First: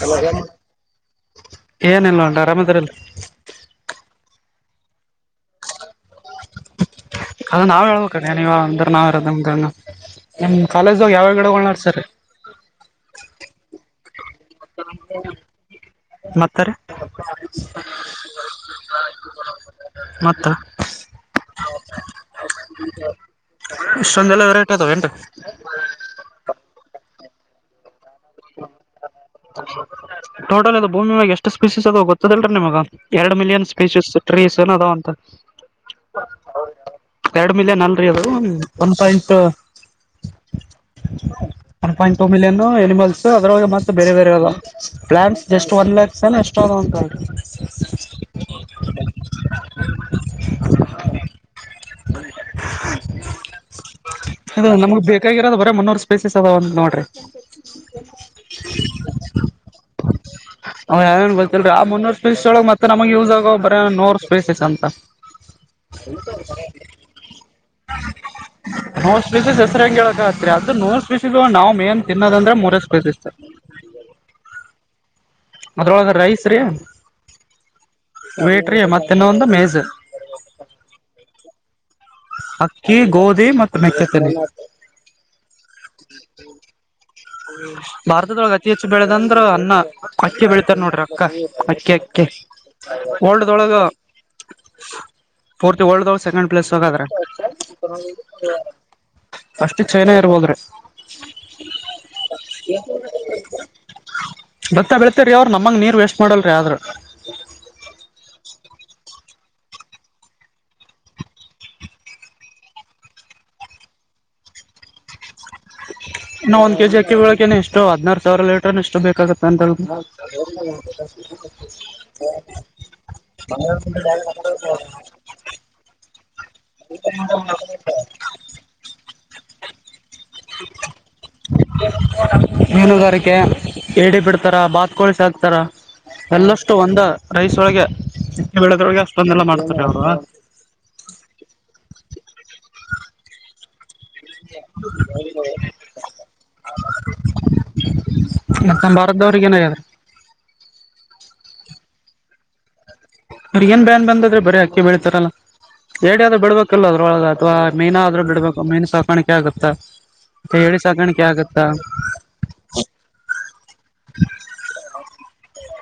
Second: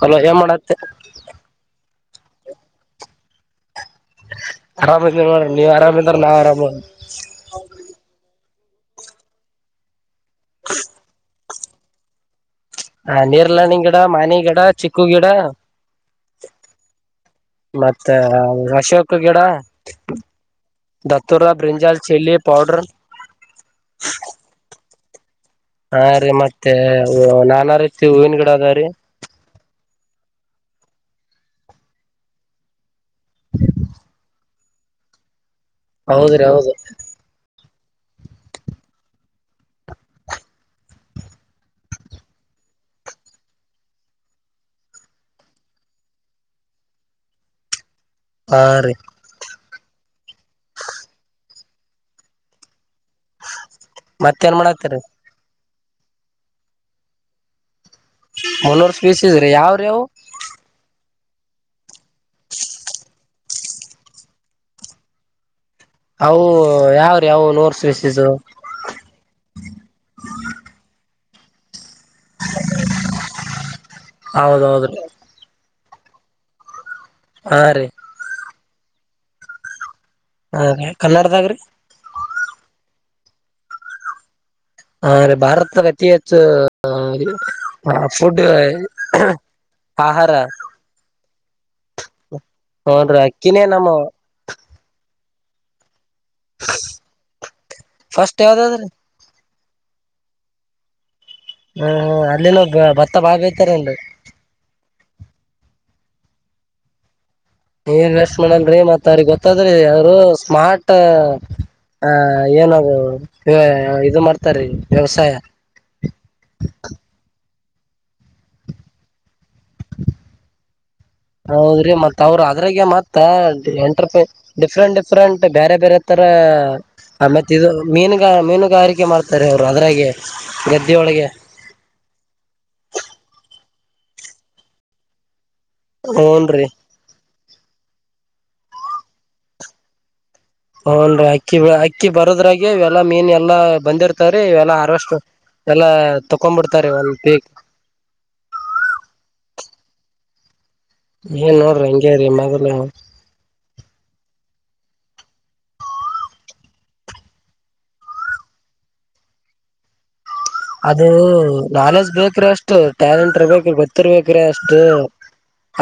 Hello ಏನ್ ಮಾಡತ್ತೆ ಲ್ಲ ಆರಾಮದರಿಲ್ಲ [inaudible] ನೀವ್ ಆರಾಮಿದ್ರ ನಾವ್ ಆರಾಮ್ ಅದ ನಾವ್ ಹೇಳ್ಬೇಕ ನೀವ ಅಂದರ ನಾವ [unintelligible] ನಮ್ ಕಾಲೇಜ್ದಾಗ ಯಾವಾಗ ಗೋಳ್ ನಡಿಸಿರಿ ಹಾ ನೀರ್ಲ್ಹಣ್ಣಿನ ಗಿಡ ಮಾನಿ ಗಿಡ ಚಿಕ್ಕು ಗಿಡ ಮತ್ತ ರೀ ಮತ್ತೆ ಅಶೋಕ್ ಗಿಡ ಮತ್ತ ದತ್ತೂರ ಬ್ರಂಜಾಲ್ ಚಿಲ್ಲಿ ಪೌಡರ್ ಇಷ್ಟೊಂದೆಲ್ಲ ವೆರೈಟಿ ಅದಾವ ಏನ್ರಿ ಹಾ ರೀ ಮತ್ ತ್ತೇ ನಾನ ರೀ ಹೂವಿನ ಗಿಡ ಅದಾವ್ರೀ ಟೋಟಲ್ ಅದು ಭೂಮಿ ಮಾಗ ಎಷ್ಟು ಸ್ಪೀಸೀಸ್ ಅದ ಗೊತ್ತದಲ್ರೀ ನಿಮಗ ಎರಡ್ ಮಿಲಿಯನ್ ಸ್ಪೀಸೀಸ್ ಟ್ರೀಸ್ ಏನ ಅದಾವ ಅಂತ ಹೌದ್ರೀ ಹೌದು ಎರಡ್ ಮಿಲಿಯನ್ ಅಲ್ರಿ ಅದು one point one point two million animals ಅದ್ರೊಳಗೆ ಮತ್ತೆ ಬೇರೆ ಬೇರೆ ಅದ ಪ್ಲಾನ್ಟ್ಸ ಜಸ್ಟ್ ಒನ್ ಲ್ಯಾಕ್ಸ್ ಎಷ್ಟ ಅದ ಅಂತ ಅವು ಹಾ ರೀ [inaudible] [unintelligible] ಮತ್ತೇನ್ ಇದು ಮಾಡತ್ತರಿ ನಮಗ್ ಬೇಕಾಗಿರೋದ ಬ ಮುನ್ನೂರ್ ಸ್ಪೇಸಸ್ ಅದಾವಂತ ನೋಡ್ರಿ ಮೂಲೂರ್ ಸ್ಫೇಸ್ ಇದ್ರಿ ಯಾವ ಅವು [unintelligible] ಳ ಮತ್ತ ನಮಗೆ ಯೂಸ್ ಆಗ ಗೊಬ್ಬರ ನೋರ್ ಸ್ಪೇಸಸ್ ಅಂತ ಅವು ಯಾವ್ರೀ ಅವು ನೋರ್ಸಿಸಿದು ದಸರಾಗೆ ಹೇಳಕತ್ರಿ ಅದು ನೋ [unintelligible] ತಿನ್ನದಂದ್ರೆ ಮೂರಷ್ಟು ಕಸತರ್ ಹೌದೌದ್ರೀ ಆದ್ರೊಳಗ ರೈಸ್ ರೀ ಹಾ ರೀ ಸ ಮತ್ತೆ ಇನ್ನೊಂದು ಮೇಜು ಹಾಗೆ ಕನ್ನಡದಾಗ್ರಿ ಅಕ್ಕಿ ಗೋಧಿ ಮತ್ತು ಮೆಕ್ಕೆತ್ತನೆೆ ಹಾ ರಿ ಭಾರತದಾಗ ಅತಿ ಹೆಚ್ಚು ಫುಡ್ ಭಾರತದೊಳಗೆ ಅತಿ ಹೆಚ್ಚು ಬೆಳೆದಂದ್ರ ಅನ್ನ ಆಹಾರ ಅಕ್ಕಿ ಬೆಳಿತಾರ್ ನೋಡ್ರಿ ಅಕ್ಕ ಅಕ್ಕೆ ಅಕ್ಕೆ ಹನ್ ರಿ ಅಕ್ಕಿನೇ ನಮ್ಮ ಪೂರ್ತಿ ವರ್ಲ್ಡಾಗ ಸೆಕೆಂಡ್ ಪ್ಲೇಸ್ ದಾಗ ಆದ್ರ ರಿ ಫಸ್ಟ್ ಯಾವ್ದಾದ್ರಿ ಅಷ್ಟು ಚೈನ ಇರ್ಬೋದ್ರಿ ಹ್ಮ ಹ ಅಲ್ಲಿನೋ ಭತ್ತ ಬಾಳ ಬೆಳೀತಾರ ಏನ್ರಿ ಮಾಡಲ್ರ ಆದ್ರ ನೀರ ವಸ್ಟ್ ಮಾಡಲ್ರರಿ ಮತ್ತ ಅವ್ರಿಗೆ ಗೊತ್ತಾದ್ರಿ ಅವರು ಸ್ಮಾರ್ಟ್ ಆಹ ಏನದು ಇ ಮಾಡ್ತಾರೀ ವ್ಯವಸಾಯ ನಾ ಒಂದ್ ಕೆಜಿ ಅಕ್ಕಿ ಬೆಳಕೆ ಎಷ್ಟು ಹದಿನಾರು ಸಾವಿರ ಲೀಟರ್ ಎಷ್ಟು ಬೇಕಾಗುತ್ತೆ ಹೌದ್ರಿ ಮತ್ತ ಅವ್ರ ಅದ್ರಾಗ ಮತ್ತ ಎಂಟರ್ಪ ಡಿಫ್ರೆಂಟ್ ಡಿಫ್ರೆಂಟ್ ಬೇರೆ ಬೇರೆ ತರ ಆ ಮತ್ತೆ ಇದು ಮೀನುಗ ಮೀನುಗಾರಿಕೆ ಮಾಡ್ತಾರೆ ಅವರು ಅದ್ರಾಗೆ ಗದ್ದೆೊಳಗೆ ಮೀನುಗಾರಿಕೆ ಏಡಿ ಬಿಡ್ತಾರ ಬಾತ್ಕೋಳ ಸಾಕ್ತಾರ ಹೂನ್ರಿ ಎಲ್ಲಷ್ಟು ಒಂದ ರೈಸ್ ಒಳಗೆ ಬೆಳೆದ್ರೊಳಗೆ ಅಷ್ಟೊಂದಲ್ಲ ಮಾಡ್ತಾರೆ ಅವ್ರು ಅ ಅಕ್ಕಿ ಬರೋದ್ರಾಗ ಇವೆಲ್ಲಾ ಮೀನ್ ಎಲ್ಲಾ ಬಂದಿರ್ತ ೀ ಇವೆಲ್ಲ ಅರಷ್ಟು ಎಲ್ಲಾ ತಕೊಂಡ್ಬಿಡ್ತಾರ ಒಂದ್ ಪೀಕ್ ಮತ್ತ ನಮ್ಮ ಭಾರತದವ್ರಿಗೆ ಏನಾಗ್ಯದ್ರಿ ಏನ್ ನೋಡ್ರಿ ಹಂಗೆ ರೀ ಮದವು ಅ ಏನ್ ಬ್ಯಾನ್ ಬಂದಾದ್ರೆ ಬರೀ ಅಕ್ಕಿ ಬೆಳಿತಾರಲ್ಲ ಎಏಡ ಆದ್ರರು ಬಿಡ್ಬೇಕಲ್ ಅದ್ರೊಳಗ ಅಥವಾ ಮೀನ್ನ ಆದ್ರೂ ಬಿಡ್ಬೇಕು ಮೀನ್ ಸಾಕಾಣಿಕೆ ಆಗತ್ತ ಅದು ನಾಲೆಜ್ ಬೇಕ್ರಿ ಅಷ್ಟು ಟ್ಯಾಲೆಂಟ್ ಇರ್ಬೇಕ್ರಿ ಗೋತ್ತಿರ್ಬೇಕ್ರಿ ಅಷ್ಟು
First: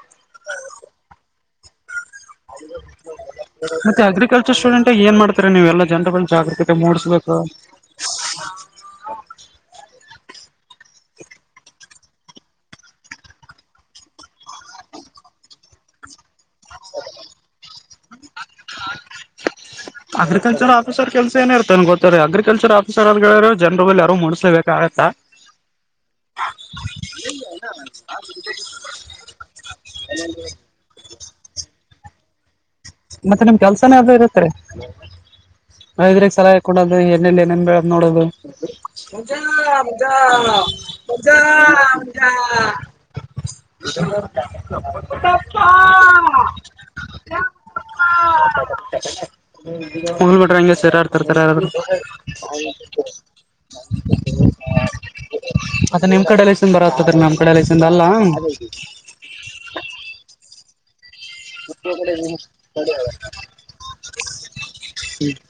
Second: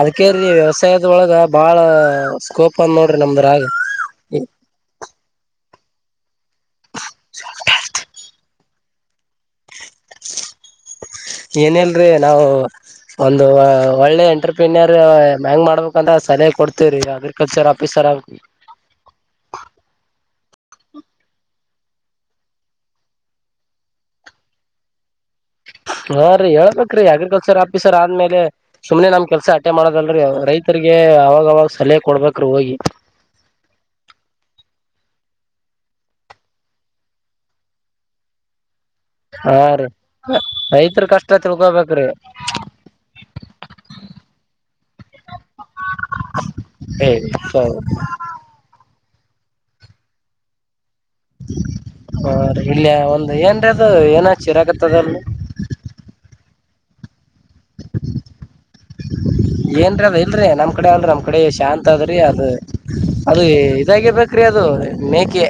ಅದಕೇ ವ್ಯವಸಾಯದೊಳಗ ಭಾಳ ಮತ್ತೆ ಅಗ್ರಿಕಲ್ಚರ್ ಸ್ಟೂಡೆಂಟ್ಗ ಏನ್ ಮಾಡ್ತಾರೆ ನೀವೆ ಎಲ್ಲಾ ಜನರುಗಳು ಜಾಗೃಕತೆ ಮೂಡಿಸ್ಬೇಕ [inaudible] ಏನಲ್ರಿ ನಾವು ಒಂದು ಒಳ್ಳೆ ಎಂಟರ್ಪ್ರಿನಿಯರ್ ಮ್ಯಾಂಗ್ ಮಾಡ್ಬೇಕಂತ್ರ ಸಲಹ ಕೊಡ್ತೇ ರರಿ ಅಗ್ರಿಕಲ್ಚರ್ [inaudible] ಪ ಶರಾ ಅಗ್ರಿಕಲ್ಚರ್ ಆಫೀಸರ್ ಕೆಲ್ಸ ಏನ ಇರ್ತನ್ ಗೊತ್ತಾರೆ ಅಗ್ರಿಕಲ್ಚರ್ ಆಫೀಸರ್ ಅ ಹೇಳ್ರೆ ಜನರು ಯಾರು ಮು್ಲೇಬೇಕಾಗತ್ತಾ ಹಾ ರೀ ಹೇಳ್ಬೇಕ್ರೀ ಅಗ್ರಿಕಲ್ಚರ್ ಆಫೀಸರ್ ಆದ್ಮೇಲೆ ಸುಮ್ನೆ ನಮ ಕೆಲ್ಸ ಹಟೆ ಮಾಡೋದಲ್ರರಿ ರೈತರಿಗೆ ಅವಾಗ ಾಗ ಸಲಹೆ ಕೊಡ್ಬೇಕರು ಹೋಗಿ ಮತ್ತೆ ನಿಮ್ ಕೆಲ್ಸನ ಅ ಇರುತ್ತೆ್ರಗ್ ಸಲಹ ಕೊಡೋದು ಏನಲ್ಲಿ ಏನೇನ್ ಬದ ನೋಡದು ಮಜಾ ಹಾ ರೀ ಮದ ರೈತರ ಮಜಾ ಕಷ್ಟ ತಿಳ್ಕೋಬೇಕ್ರಿ ಮ ಹ ಏ ಹೋಗಲ್ ಬಿಟ್ರಂಗಗೆ ಸರ್ ಬಾರಿ ಇಲ್ಲ ಒಂದ್ ಏನ್ರಿ ಅದು ಏನ ಚಿರಾಕತ್ತದಲ್ ಅದ ನಿಮ್ ಕಡ ಇಂಬರತನ್ನ ಏನ್ರ ಅದ ಇಲ್ರಿ ನಮ್ ಕಡೆ ಅಲ್ರಿ ನಮ್ ಕಡೆ ಶಾಂತ ಅದ್ರೀ ಅದು ಕಡೆ ಅದು ಇದಾಗಿಬೇಕ್ರೀ ಅದು ಮೇಕೆ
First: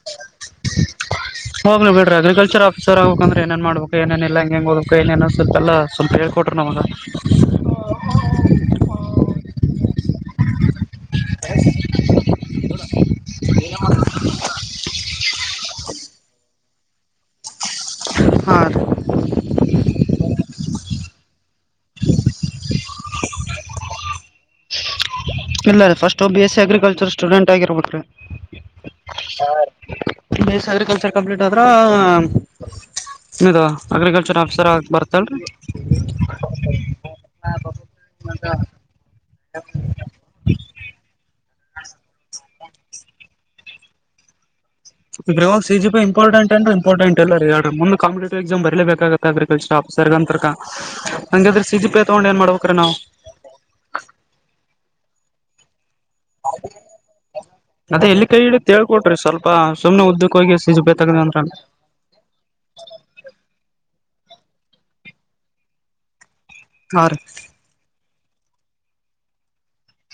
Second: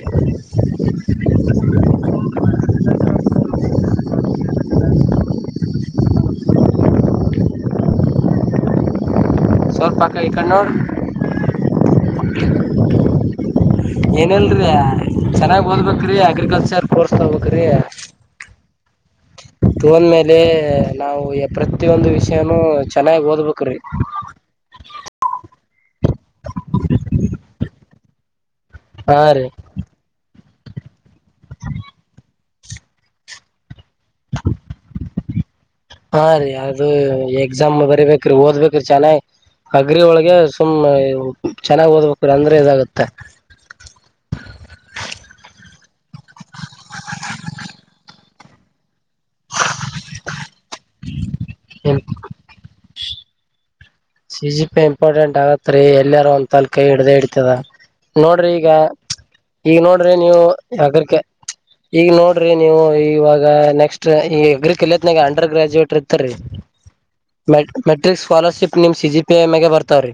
ಆಚರ್ ಆಫೀಸರ್ ಆ್ಬೇಕಂದ್ರೆ ಏನೇನು ಮಾಡ್ಬೇಕು ಏನೇನಿಲ್ಲ ಹಂಗೆ ಓದಬೇಕು ಏನೇನೋ ಸ್ವಲ್ಪ ಎಲ್ಲ ಸ್ವಲ್ಪ ಹೇಳ್ಕೊಟ್್ರೆ ನಮಗೆ ಸ್ವಲ್ಪ ಕೈ ಕನ್ನ್ಣೂಡ್ ಏನಲ್ರಿ ಚೆನ್ನಾಗಿ್ ಓದಬೇಕ್ರಿ ಅಗ್ರಿಕಲ್ಚರ್ ಕೋರ್ಸ್ ತ ಹಕ್ರೆ ಹ ತೋಂದ್ಮೇಲೆ ನಾವು ಪ್ರತಿಯೊಂದು ವಿಷಯನುೂ ಚೆನ್ನಾಗಿ ಓದ್ಬೇಕ್ರಿ ಇಲ್ಲ ಇ ಫಸ್ಟ್ ಓ B S C agriculture student ಆಗಿರ್ಬಿ್ರೆ ಹಾ ರೀ ಬೇಸ್ ಅಗ್ರಿಕಲ್ಚರ್ ಕಂಪ್ಲೀಟ್ ಆದ್ರ ನಿ ಅಗ್ರಿಕಲ್ಚರ್ ಆಫೀಸರ್ ಆ ಬರ್ತಲ್ರಿ ಹಾ ರೀ ಅದು ಎಕ್ಸಾಮ್ ಬರಿಬೇಕ್ರಿ ಓದ್ಬೇಕ್ರಿ ಚೆನ್ನಾಗಿ ಅಗ್ರಿ ಒಳಗೆ ಸುಮ್ನೆ ಚೆನ್ನಾಗ್ ಓದ್ಬೇಕ್ರ ಅಂದ್ರೆ ಇದಾಗತ್ತೆ ಇ್ರವಾಗ ಸಿಜಿ ಪ ಇಂಪಾರ್ಟೆಂ ಅಂದ್ರ ಇಂಪಾರ್ಟೆಟ್ ಎಲ್ಲ ಯಾರಂದ ಕಂಪಟಿವ್ ಎಸಾಮ್ ಬರಲೇಬೇಕೆ ಅಗ್ರಿಕಲ್ಚರ್ ಆಫೀಸರ್ ಅಂತರ್ಕ ಹಂಗಾದ್ರೆ ಸಿಜಿ ನಿಮ್ ಪಿ ತೊೊಂಡ ಏನ್ ಮಾಡ್ಬೇಕ್ರ ನಾವವು [unintelligible] ಸಿ ಜಿ ಪ ಇಂಪಾರ್ಟೆಂಟ್ ಆಗತ್ರಿ ಇಲ್ಲಯಾರೋ ಒಂದ ತಲ್ ಕೈ ಹಿಡ್ದ ಇಡ್ತದ ಅದೇ ಎಲ್ಲಿ ಕೈ ನೋಡ್ರಿ ಈಗ ಹಿಡಿತ್ ಹೇಳ್ಕೊಡ್ರಿ ಸ್ವಲ್ಪ ಈಗ ಸುಮ್ನೆ ನೋಡ್ರಿ ಉದ್ದಕ್ ನೀವು ಹೋಗಿ ಸಿ ಜಿ ಪಿ ಯಾಕ ತಗದ್ವಿ ಅಂದ್ರ ಈಗ ನೋಡ್ರಿ ನೀವು ಈವಾಗ ನೆಕ್ಸ್ಟ್ ಈ ಎಗ್ರಿ ಕಲತ್ನಗೆ ಅಂಡರ್ ಗ್ರಾಜುಯೇಟ್ ಇರ್ತ ರೀ ಹ ಸ್ಕಾಲರ್ಶಿಪ್ ನಿಮ್ ಸಿ ಜಿ ಪಿ ಎ ಮಾಗ ಬರ್ತಾವ್ರಿ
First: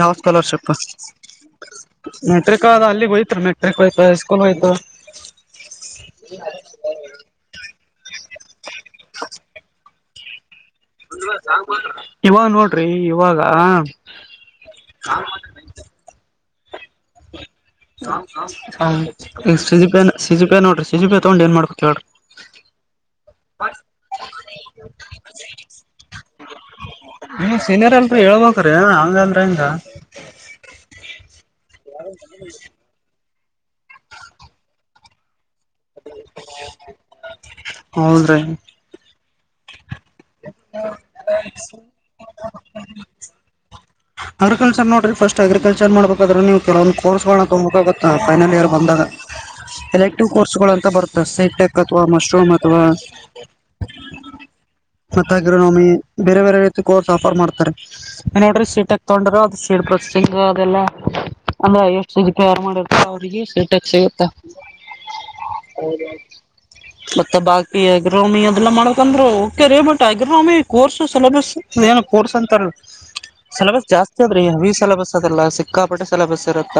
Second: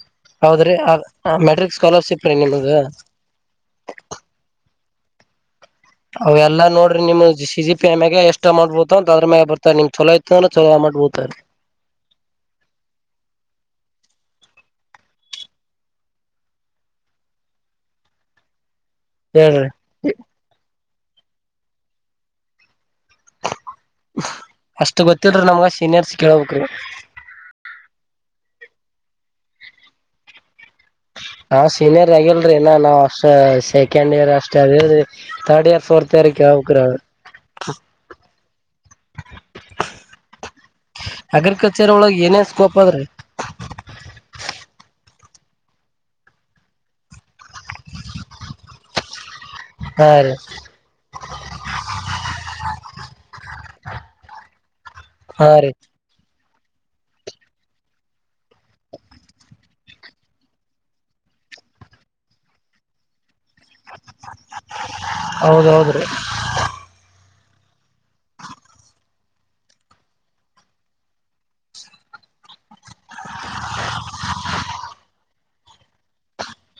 ಯಾವ್ ಸ್ಕಾಲರ್ಶಿಪ್ ಹೌದ್ರಿ ಮೆಟ್ರಿಕ್ ಸ್ಕಾಲರ್ಶಿಪ್ ರೀ ಮೆಟ್ರಿಕ್ ನಿಮ್ದ ಅಲ್ಲಿಗೆ ಹೋಯ್ತ ಮೆಟ್ರಿಕ್ ಹೋಯ್ತು ಸ್ಕೂಲ್ ಹೋಯ್ತು ಅವೆಲ್ಲಾ ನೋಡ್ರಿಮ ಸಿ ಸಿ ಪಿ ಮ್ಯಾಗ ಎಷ್ಟ ಅಮೌಂಟ್ ಬೋು ಅದ್ರ ಮ್ಯಾಗ ಬರ್ತಾರೆ ನಿಮ್ ಚಲೋ ಚ [unintelligible] [inaudible] ಇವಾಗ ನೋಡ್ರಿ ಇವಾಗ ಹ [inaudible] ಹ. [inaudible] ಹ ಈ ಹೇಳ್ರಿ ಸ್ಟಿಜಿ ಪ್ಯಾನ್ ಸಿಜಿ ಪ್ಯಾನ್ [unintelligible] ಇಜು ಬ ತ ತಗೊಂಡ್ ಏನ್ ಮಾಡ್ಬೇಕು ಹೇಳ್ರಿ ಅಷ್ಟು ಗೊತ್ತಲ್ರಿ ನಮಗ ಸೀನಿಯರ್ಸ್ ಕೇೇಳಬೇಕ ರಿ ಹೇಳ್ಬೇಕ್ರೀಏ ಹಂಗ ಅಂದ್ರ ಹಂಗ ಹಾ ಸೀನಿಯರ್ ಆಗಲ್ರಿಏ ನಾವ್ ಅಷ್ಟ ಸೆಕೆಂಡ್ ಇಯರ್ ಅಷ್ಟ [inaudible] ತರ್ಡ್ ಇಯರ್ ಫೋರ್ತ್ ಇಯರ್ಕ್ಕೆ [unintelligible] [inaudible] ಏನೇನ್ ಸ್ಕೋಪ್ ಅದ್ರಿ ಅವ್ರಕ ಸರ್ ನೋಡ್ರಿ ಫಸ್ಟ್ ಅಗ್ರಿಕಲ್ಚರ್ ಮಾಡ್ಬೇಕಾದ್ರೆ ನೀವು ಕೆಲೊ ಕೋಸ್ಗಳ ತೊ್ಬೇಕಾಗುತ್ತೆ ಫೈನಲ್ ಇಯರ್ ಬಂದಾಗ ಹಾ ಎಲೆಕ್ಟಿವ್ ರೀ ಕೋರ್ಸ್ಗಳು ಅಂತ ಬರುತ್ತೆ ಸಿಟೆಕ್ ಅಥವಾ ಮಶ್ರೂಮ್ ಅಥವಾ ರ ಹಾ ರೀ [unintelligible] ಬೇರೆ ಬೇರೆ ರೀತಿ ಕೋರ್ಸ್ ಆಫರ್ ಮಾಡ್ತಾರೆ ಏ ನೋಡ್ರಿ ಸೀಟ್ ತಗೊಂಡರ ಅದು ಸೀಟ್ ಬಸಿಂಗ್ ಅದೆಲ್ಲ ಅಂದ್ರೆ ಎಷ್ಟು ಸ ಪ ಯಾರು ಮಾಡಿರ್ತಾರೆ ಅವ್ರರಿಗೆ ಸಿಗುತ್ತ ಹೌದೌದ್ರಿ ಮತ್ತ ಮತ್ತ ಬಾಕಿ ಅಗ್ರೋಮಿ ಅದೆಲ್ಲಾ ಮಾಡ್ಕಂದ್ರು ರೇ ಬಟ್ ಅಗ್ರಾಮಿ ಕೋರ್ಸ್ ಸಿಲೆಬಸ್ ಏನು ಕೋರ್ಸ್ ಅಂತ ಸಿಲೆಬಸ್ ಜಾಸ್ತಿ ಅದ್ರೀ ಹವಿ ಸಿಲೆಬಸ್ ಅದಲ್ಲ ಸಿಕ್ಕಾಪಟ್ಟೆ ಸಿಲೆಬಸ್ ಇರತ್ತ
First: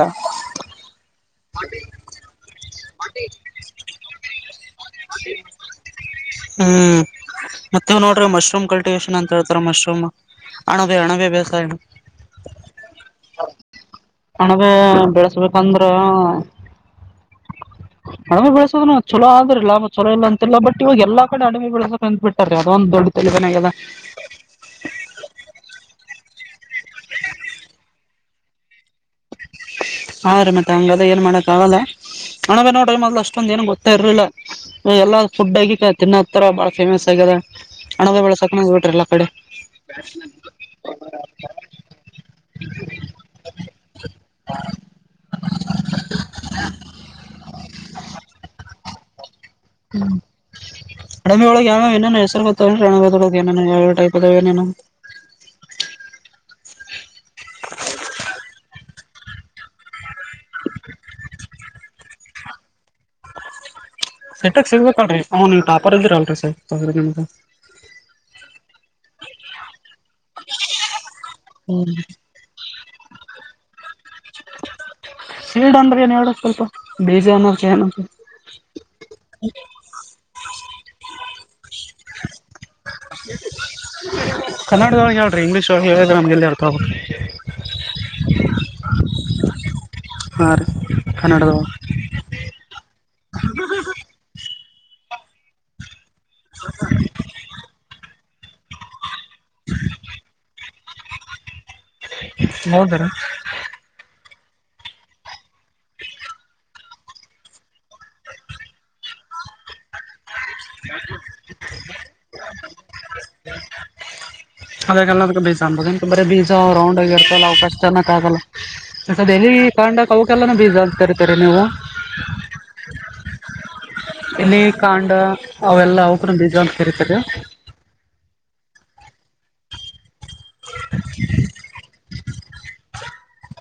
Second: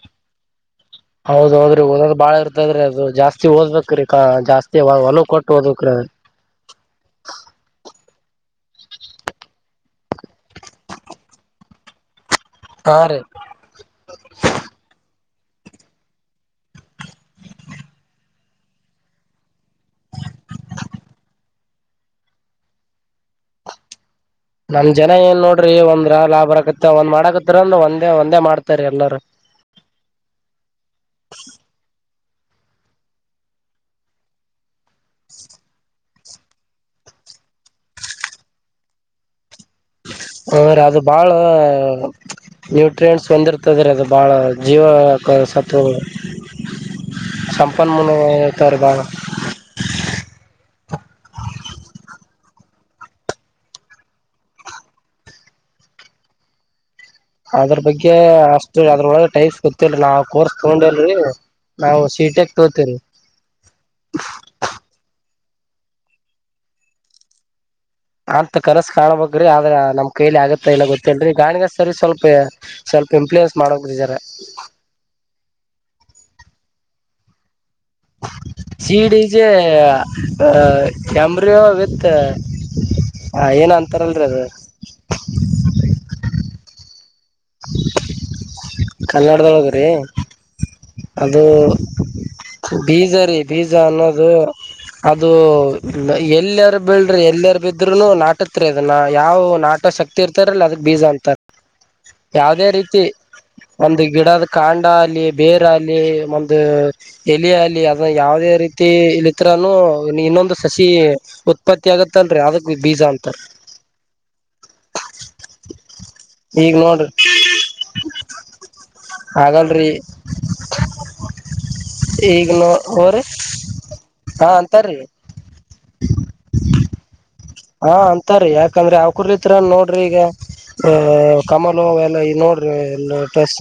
ಹೌದೌದ್ರಿ ಒದೋದ್ ಬಾಳ ಇರ್ತದ್ರೆ ಅದು ಜಾಸ್ತಿ ಓದ್ಬೇಕ್ರೀ ಜಾಸ್ತಿ ಒಲ ಕೊಟ್ಟು ಓದ್ಬೇಕ್ರಿ ಅದ ನೀವು ನೋಡ್ರಿ ಮಶ್ರೂಮ್ ಕಲ್ಟಿವೇಶನ್ ಅಂತ ಹೇಳ್ತಾರೆ ಮಶ್ರೂಮ್ ಹಣ ಬ ಹಣ ಬ ಬೇಸಾಯಣ ಹಾ ರೀ ಹಣಬೆ ಬೆಲೆ [inaudible] ಪಂದ್ರ ಅಡಮೆ ಬೆಳಸೋದ್ರ ಚಲೋ ಆದ್ರ ಇಲ್ಲ ಚಲ ಇಲ್ಲ ಅಂತಿಲ್ಲ ಬಟ್ ಇವಾಗ ಎಲ್ಲ ಕಡೆ ಅಮೆ ಬೆಳಸಕ ಅಂದ್ಬಟ್ಟು ಅದೊಂದು ದೊಡ್ಡ ತ ಬಾಗಲ್ಲ ನಮ್ ಜನ ಏನ್ ನೋಡ್ರಿ ಒಂದ್ರ ಲಾಭ ಬರಕತ್ತ ಒಂದ್ ಮಾಡಕತ್ತ ಒಂದ ಒಂದೇ ಒಂದು ಮಾಡ್ತಾರೆ [inaudible] ಹಾ ರ ಮತ್ತೆ ಹಂಗಲ್ಲ ಏನ್ ಮಾಡಕ್ ಆಗಲ್ಲ ಅಣವೆ ನೋಡ ಮದ್ಲು ಅಷ್ಟೊಂದ ಏನು ಗೊತ್ತಾ ಇರ್ಲಿಲ್ಲ ಎಲ್ಲ ಫುಡ್ ಆಗ ತಿನ್ನತ್ತರ ಬಾಳ ಫೇಮಸ್ ಆಗ್ಯದ ಅಣವೆ ಬೆಳಸಕ ಬಿಟ್ರಿಲ್ಲ ಆ ಕಡೆ ಹ ರೀ ಅದು ಬಾಳ ನ್ಯೂಟ್ರಿಯನ್ಟ್ಸ್ ಒಂದಿರ್ತದ್ರೀ ಅದು ಬಾಳ ಜೀವ ಸತ್ ಸಂಪನ್ಮೂಲ ಇತಾರೆ ಬಾಳ [unintelligible] ತೊ ಟೈಪಏನ ಅದ್ರ ಬಗ್ಗೆ ಅಷ್ಟು ಅದ್ರೊಳಗೆ ಟೈಪ್ಸ್ ಗೊತ್ತಲ್ರಿ ನಾವವು ಕೋರ್ಸ್ ತಗೊಂಡಲ್ರರಿ ನಾವವು ಸೀಟಗ್ ತಗತೇವ್ರರಿ ಸೆಟ್ಗೆ ಸಿಗ್ಬೇಕಲ್ರರಿ ಅವ್ನ್ ಟಾಪರ್ ಇದ್ರರಿ ಅಲ್ರಿ ಸರ್ ಅಂತ ಕನಸ್ ಕಾಣಬೇಕ್ರಿ ಆದ್ರ ನಮ್ ಕೈಲಿ ಆಗತ್ತ ಇಲ್ಲ ಗೊತ್ತೇರಿ ಈ ಗಾಣಗ ಹ್ಮ್ ಸರಿ ಸ್ವಲ್ಪ ಸ್ವಲ್ಪ ಇಂಪ್ಲೂಯನ್ಸ ಮಾಡಿದಾರ ಸೀಡ್ ಅಂದ್ರೆ ಏನ್ ಹೇಳ ಸ್ವಲ್ಪ ಬೀಜ ಅನ್ನದಕ್ಕೆ ಏನು ಸಿಡಿಜೆ ಅ ಚಂಬ್ರೋ ವಿತ್ ಏನ ಅಂತಾರಲ್ರಿ ಅದು ಕನ್ನಡದೊಳಗೆ ಹೇಳ್ರಿ [unintelligible] [inaudible] [inaudible] ಕನ್ನಡದಲ್ಲಿ ಆದ್ರಿ ಹಾ ರೀ ಅದು ಕನ್ನಡದವ ಬೀಜ ಬೀಜ ಅನ್ನೋದು ಅದು ಎಲ್ಲಾರ ಬಿಳ್ರಿ ಎಲ್ಲಾರ್ ಬಿದ್ರುನು ನಾಟತ್ ಅದ ಯಾವ್ ನಾಟೋ ಶಕ್ತಿ ಇರ್ತಾರಲ್ಲ ಅದಕ್ ಬೀಜ ಅಂತ ಯಾವದೇ ಹೌದ್ರ ರೀತಿ ಒಂದು ಗಿಡದ ಕಾಂಡ ಅಲ್ಲಿ ಬೇರೆ ಅಲ್ಲಿ ಒಂದು ಎಲಿಯ ಅಲ್ಲಿ ಅದ ಯಾವದೇ ರೀತಿ ಇಲಿತ್ರಾನು ಇನ್ನೊಂದು ಸಸಿ ಉತ್ಪತ್ತಿ ಆಗುತ್ತಲ್ರರಿ ಅದು ಬೀಜ ಅಂತ ಅದ ಬೀಜ ಅನ್ಬಹುದು ಬರ ಬೀಜ ಈಗ ರೌಂಡ್ ನೋಡ್ರಿ ಆಗಿರ್ತಲ್ಲ ಅವಕಾಶ ಜನಕ್ ಆಗಲ್ಲ ಎಲೀ ಆಗಲ್ರಿ ಕಾಂಡ ಅವಕ್ಕ ಬೀಜ ಅಂತ ಕರಿತೀರಿ ನೀವು ಈಗ [unintelligible] ಇಲ್ಲಿ ಅಂತಾರೀ ಕಾಂಡ ಅವೆಲ್ಲ ಅವಕ್ರ ಬೀಜ ಅಂತ ಕರೀತಾರೆ ರಿ ಹಾ ಅಂತಾರೀ ಯಾಕಂದ್ರೆ ಅವ್ ಕೂಡಲಿತ್ರರ ನೋಡ್ರಿ ಈಗ ಅ ಕಮಲು ಅವೆಲ್ಲ ಈ ನೋಡ್ರಿ ಲೊಟಸ್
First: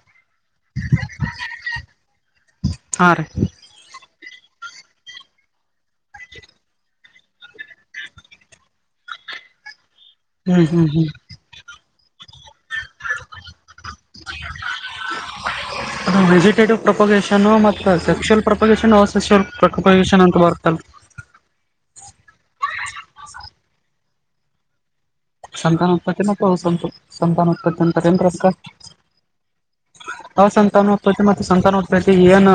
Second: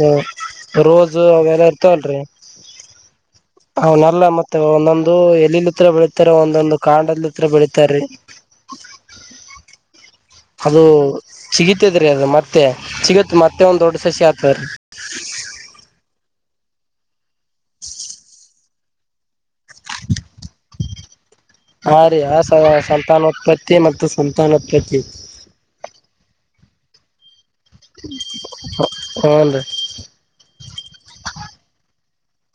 ರೋಜ ಅವೆಲ್ಲಾ ಇರ್ತವಲ್ರರಿ ಹಾ ರೀ ಅವನಲ್ಲ ಮತ್ತೆ ಒಂದೊಂದು ಎಲಿಲ್ ಹತ್ರ ಬೆಳಿತಾರ ಒಂದೊಂದು ಕಾಡಲ್ ಹತ್ರ ಬೆಳಿತಾರೀ [unintelligible] ಹ್ಮ್ ಹ್ಮ್ ಹ್ಮ್ [unintelligible] ಮತ್ತೆ ಸಿಗತ್ ಮತ್ತೆ ಒಂದ್ ದೊಡ್ಡ ಸಸಿ ಹತರ [unintelligible] ಸೆಕ್ಷುಲ್ [unintelligible] ಹಾ ರೀ ಆ ಸ ಸಂತಾನೋತ್ಪತ್ತಿ ಮತ್ತು ಸಂತೋನಾಥ್ಪತ್ತಿ ಸಂತಾನೋತ್ಪತ್ತಿ [unintelligible] [unintelligible] ಹನ್ ಏನು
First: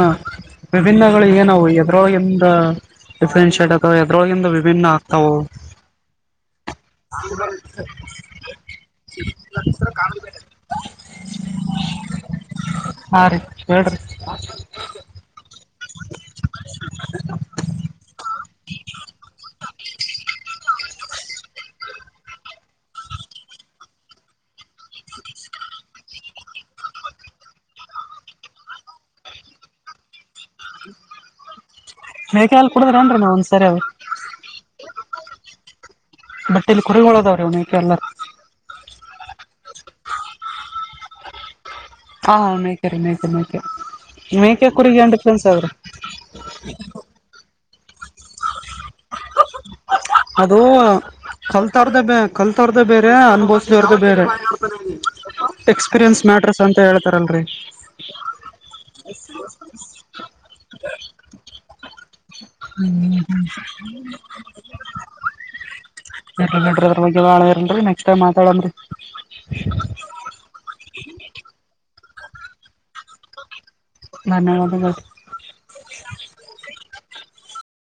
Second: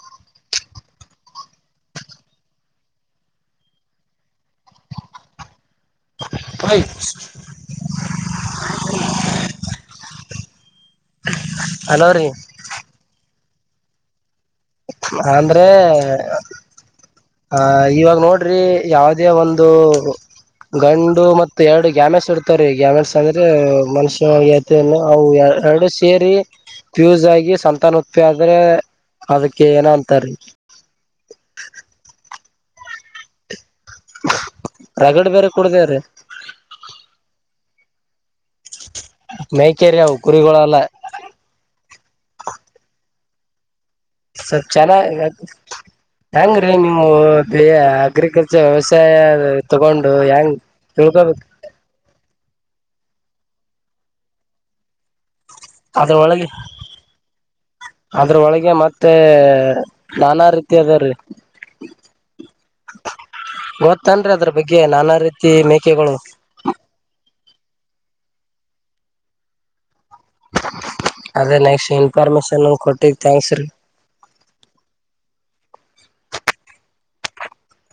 ವಿಭಿನ್ನಗಳು ಏನವು ಎದ್ರೊಳಗಿಂದ ಡಿಫ್ರನ್ಶಿಯೇಟ್ ಆಗ್ತ ಎದ್ರೊಳಗ ವಿಭಿನ್ನ ಆಗ್ತಾವ ಹ [unintelligible] [inaudible] ಹ [inaudible] ಹಲೋ ರೀ ಹ ರರಿ ಹೇಳ ರಿ ಹಾ [inaudible] ಅಂದ್ರೆ ಆ ಇವಾಗ ನೋಡ್ರಿ ಯಾವದೇ ಒಂದು ಗಂಡು ಮ ಎರಡು ಗ್ಯಾಮೆಸ್ ಇಡ್ತ್ರೀ ಗ್ಯಾಮೆಲ್ಸ್ ಅಂದ್ರೆ ಮನುಷ್ಯನತ ಅವು ಎ ಎರಡು ಸೇರಿ ಫ್ಯೂಸ್ ಆಗಿ ಸಂತಾನ ಉತ್ಪಿ ಆದ್ರೆ ಅದಕ್ಕೆ ಏನ ಅಂತಾರೆ ಬೇಕಾಲ ಕುಡ್ರೇನ್ ನವು ಒಂದ ಸರಿ ಅವ್ ರಗಡಿ ಬೇರೆ ಕುೂಡ್ದೇವ್ರೀ ಚಲ ಹ ಮೈಕೇರಿ ನಾವು ಕುರಿಗಳಲ್ಲ ಹ ರಿ ಮೇಕೆ ಮೇಕೆ ಸ್ವಲ್ ಮೇಕೆ ಕುರಿಗೆ ಏನ್ ಚೆನ್ನಾಗಿ ಡಿಫ್ರೆನ್ಸ್ ಅವ್ರಿ ಹಂಗ್ರೀ ನೀವು ಬೇ ಕ್ರಿಕೆಟ್ ತಿಳ್ಕೋಬೇಕು [unintelligible] ಸೇವರ್ಗ ಬೇರೆ [inaudible] ಅದ್ರೊಳಗೆ ಮ್ಯಾಟ್ರಸ್ ಅಂತ ಹೇಳ್ತಾರಲ್ರರಿ ಅದ್ರೊಳಗೆ ಮತ್ತೆ ನಾನಾ ರೀತಿ ಅದ ರೀ ಹ್ಮ ಅದ್ರ ಬಗ್ಗೆ ನಾನಾ ರೀತಿ ಮೇಕೆಗಳು [inaudible] ಹಗ್ ನ್ರಿ ನೆಕ್ಸ್ಟ್ ಟೈಮ್ ಮಾತಾಡನ್ ರೀ ಅದೇ ನೆಕ್ಸ್ಟ್ ಇನ್ಫಾರ್ಮೇಶನ್ ಕೊಟ್ಟಿದ ಥ್ಯಾಂಕ್ಸ್ ರೀ ಧನ್ಯವಾದಗಳು